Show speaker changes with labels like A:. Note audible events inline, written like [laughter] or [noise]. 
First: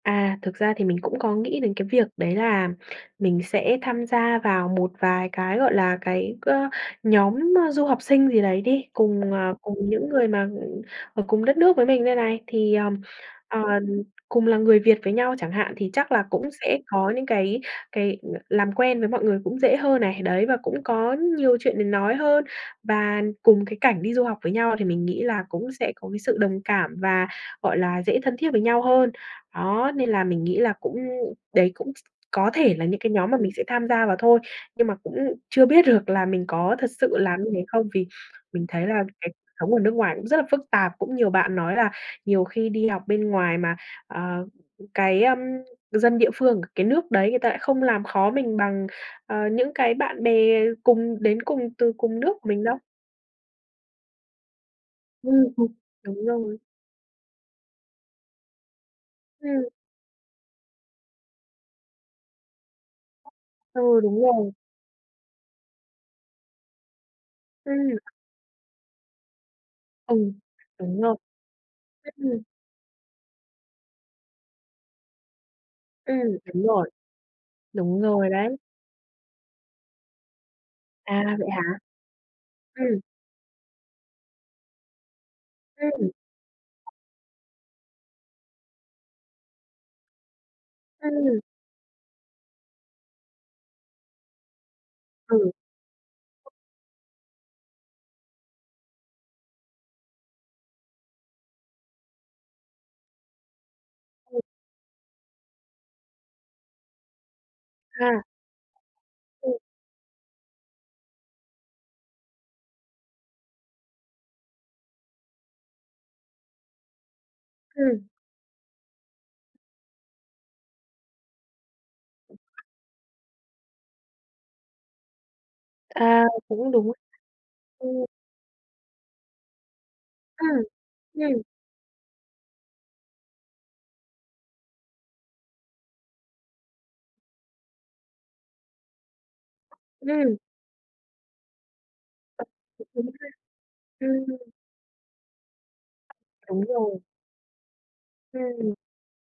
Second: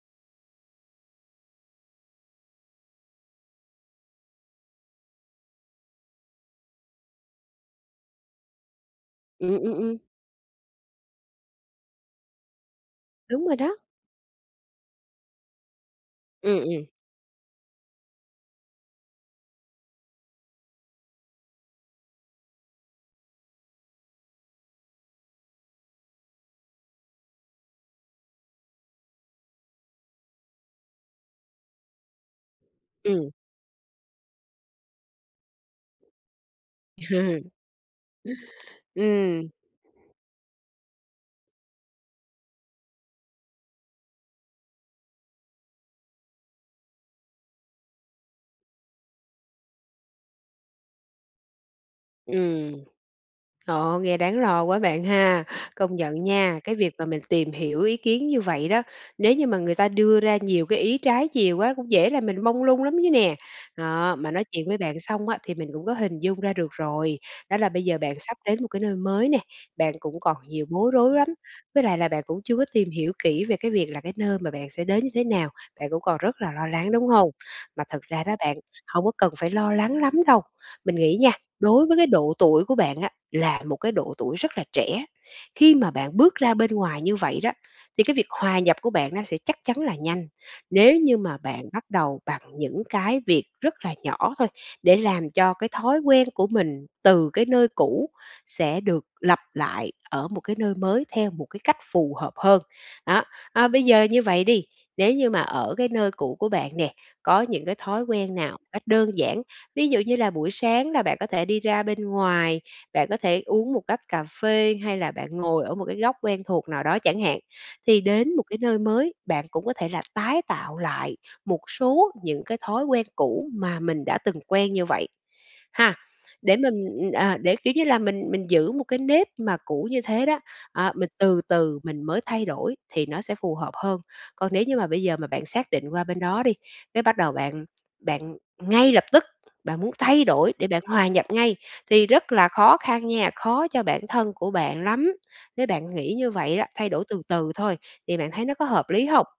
A: À, thực ra thì mình cũng có nghĩ đến cái việc đấy là mình sẽ tham gia vào một vài cái, gọi là, cái, ơ, nhóm, a, du học sinh gì đấy đi, cùng, à,
B: Ừm, ừm,
A: cùng
B: ừm.
A: những người mà, ừm, ở cùng đất nước với mình đây này. Thì,
B: Đúng rồi đó.
A: ờm, cùng là người Việt với nhau chẳng hạn thì chắc là cũng
B: Ừm,
A: sẽ
B: ừm.
A: có những cái cái l làm quen với mọi người cũng dễ hơn này, đấy và cũng có nhiều chuyện để nói hơn và cùng cái cảnh đi du học với nhau thì mình nghĩ là cũng sẽ có cái sự đồng cảm và, gọi là, dễ thân thiết với nhau hơn. Đó, nên là mình nghĩ là cũng đấy cũng s có thể là những cái nhóm
B: Ừm.
A: mà mình sẽ tham gia vào thôi nhưng mà cũng chưa biết được là mình có thực sự làm như
B: [laughs]
A: thế không, vì mình thấy là cái cuộc
B: Ừm.
A: sống ở nước ngoài cũng rất là phức tạp, cũng nhiều bạn nói là nhiều khi đi học bên ngoài mà, à, cái, ưm, dân địa phương cái nước đấy người ta lại không làm khó mình bằng, ờ, những cái bạn bè cùng đến cùng, từ cùng nước mình
B: Ừm.
A: đâu.
B: Trời ơi, nghe đáng lo quá bạn
A: Ừm
B: ha.
A: hừm,
B: Công nhận
A: đúng rồi.
B: nha, cái việc mà mình tìm hiểu ý kiến như vậy đó, nếu như mà
A: Ừm.
B: người ta đưa ra nhiều cái ý trái chiều quá cũng dễ làm mình mông lung lắm chứ nè.
A: Ừ,
B: Đó,
A: đúng
B: mà nói
A: rồi.
B: chuyện với bạn xong á thì mình cũng có hình dung ra được rồi, đó là bây
A: Ừm.
B: giờ bạn sắp đến một cái nơi mới nè, bạn cũng
A: Ừ,
B: còn nhiều bối
A: đúng
B: rối
A: rồi.
B: lắm, với lại là bạn
A: Ưm,
B: cũng
A: ừm.
B: chưa có tìm hiểu kỹ về cái việc là cái nơi mà bạn sẽ đến như thế nào, bạn cũng còn rất
A: Ừm,
B: là lo
A: đúng rồi.
B: lắng, đúng hông? Mà
A: Đúng
B: thật ra
A: rồi
B: đó
A: đấy.
B: bạn, hông có cần phải lo lắng lắm đâu. Mình nghĩ nha,
A: À, vậy hả?
B: đối với cái độ tuổi của
A: Ừm.
B: bạn á là một cái độ tuổi rất là trẻ, khi mà
A: Ừm.
B: bạn bước ra bên ngoài như vậy đó, thì cái việc hòa nhập của bạn nó sẽ chắc chắn là nhanh, nếu như mà
A: Ừm.
B: bạn bắt đầu bằng những cái việc rất là nhỏ thôi, để làm
A: Ừ.
B: cho cái thói quen của mình từ cái nơi cũ sẽ được lặp lại ở một cái nơi mới theo một cái cách phù hợp hơn. Đó, à, bây giờ như
A: Ừm.
B: vậy đi, nếu như mà ở cái nơi cũ của bạn nè, có những cái thói
A: À.
B: quen nào cách đơn giản,
A: Ừ.
B: ví dụ như là buổi sáng là bạn có thể đi ra bên ngoài, bạn có thể uống một tách cà phê hay là bạn ngồi ở một cái góc quen thuộc nào đó chẳng hạn, thì
A: Ừm.
B: đến một cái nơi mới, bạn cũng có thể là tái tạo lại một số những cái thói quen cũ mà mình đã từng quen như vậy, ha.
A: À.
B: Để
A: Cũng
B: mình,
A: đúng.
B: ừ, ờ, để, kiểu như là,
A: Ừm.
B: mình mình giữ một cái nếp mà cũ như thế đó,
A: Ừm.
B: à, mình từ
A: Ừm.
B: từ mình mới thay đổi thì nó sẽ phù hợp hơn. Còn nếu như mà bây giờ mà bạn xác định qua bên đó đi, cái bắt đầu bạn bạn ngay lập tức, bạn muốn thay
A: Ừm.
B: đổi để bạn hòa nhập ngay thì rất là
A: Cũng
B: khó
A: đúng
B: khăn
A: ha.
B: nha, khó cho bản
A: Ừm,
B: thân
A: ừm.
B: của bạn lắm. Nếu bạn nghĩ như vậy
A: Đúng
B: đó, thay
A: rồi.
B: đổi từ từ thôi, thì bạn thấy nó có
A: Ừm.
B: hợp lý hông?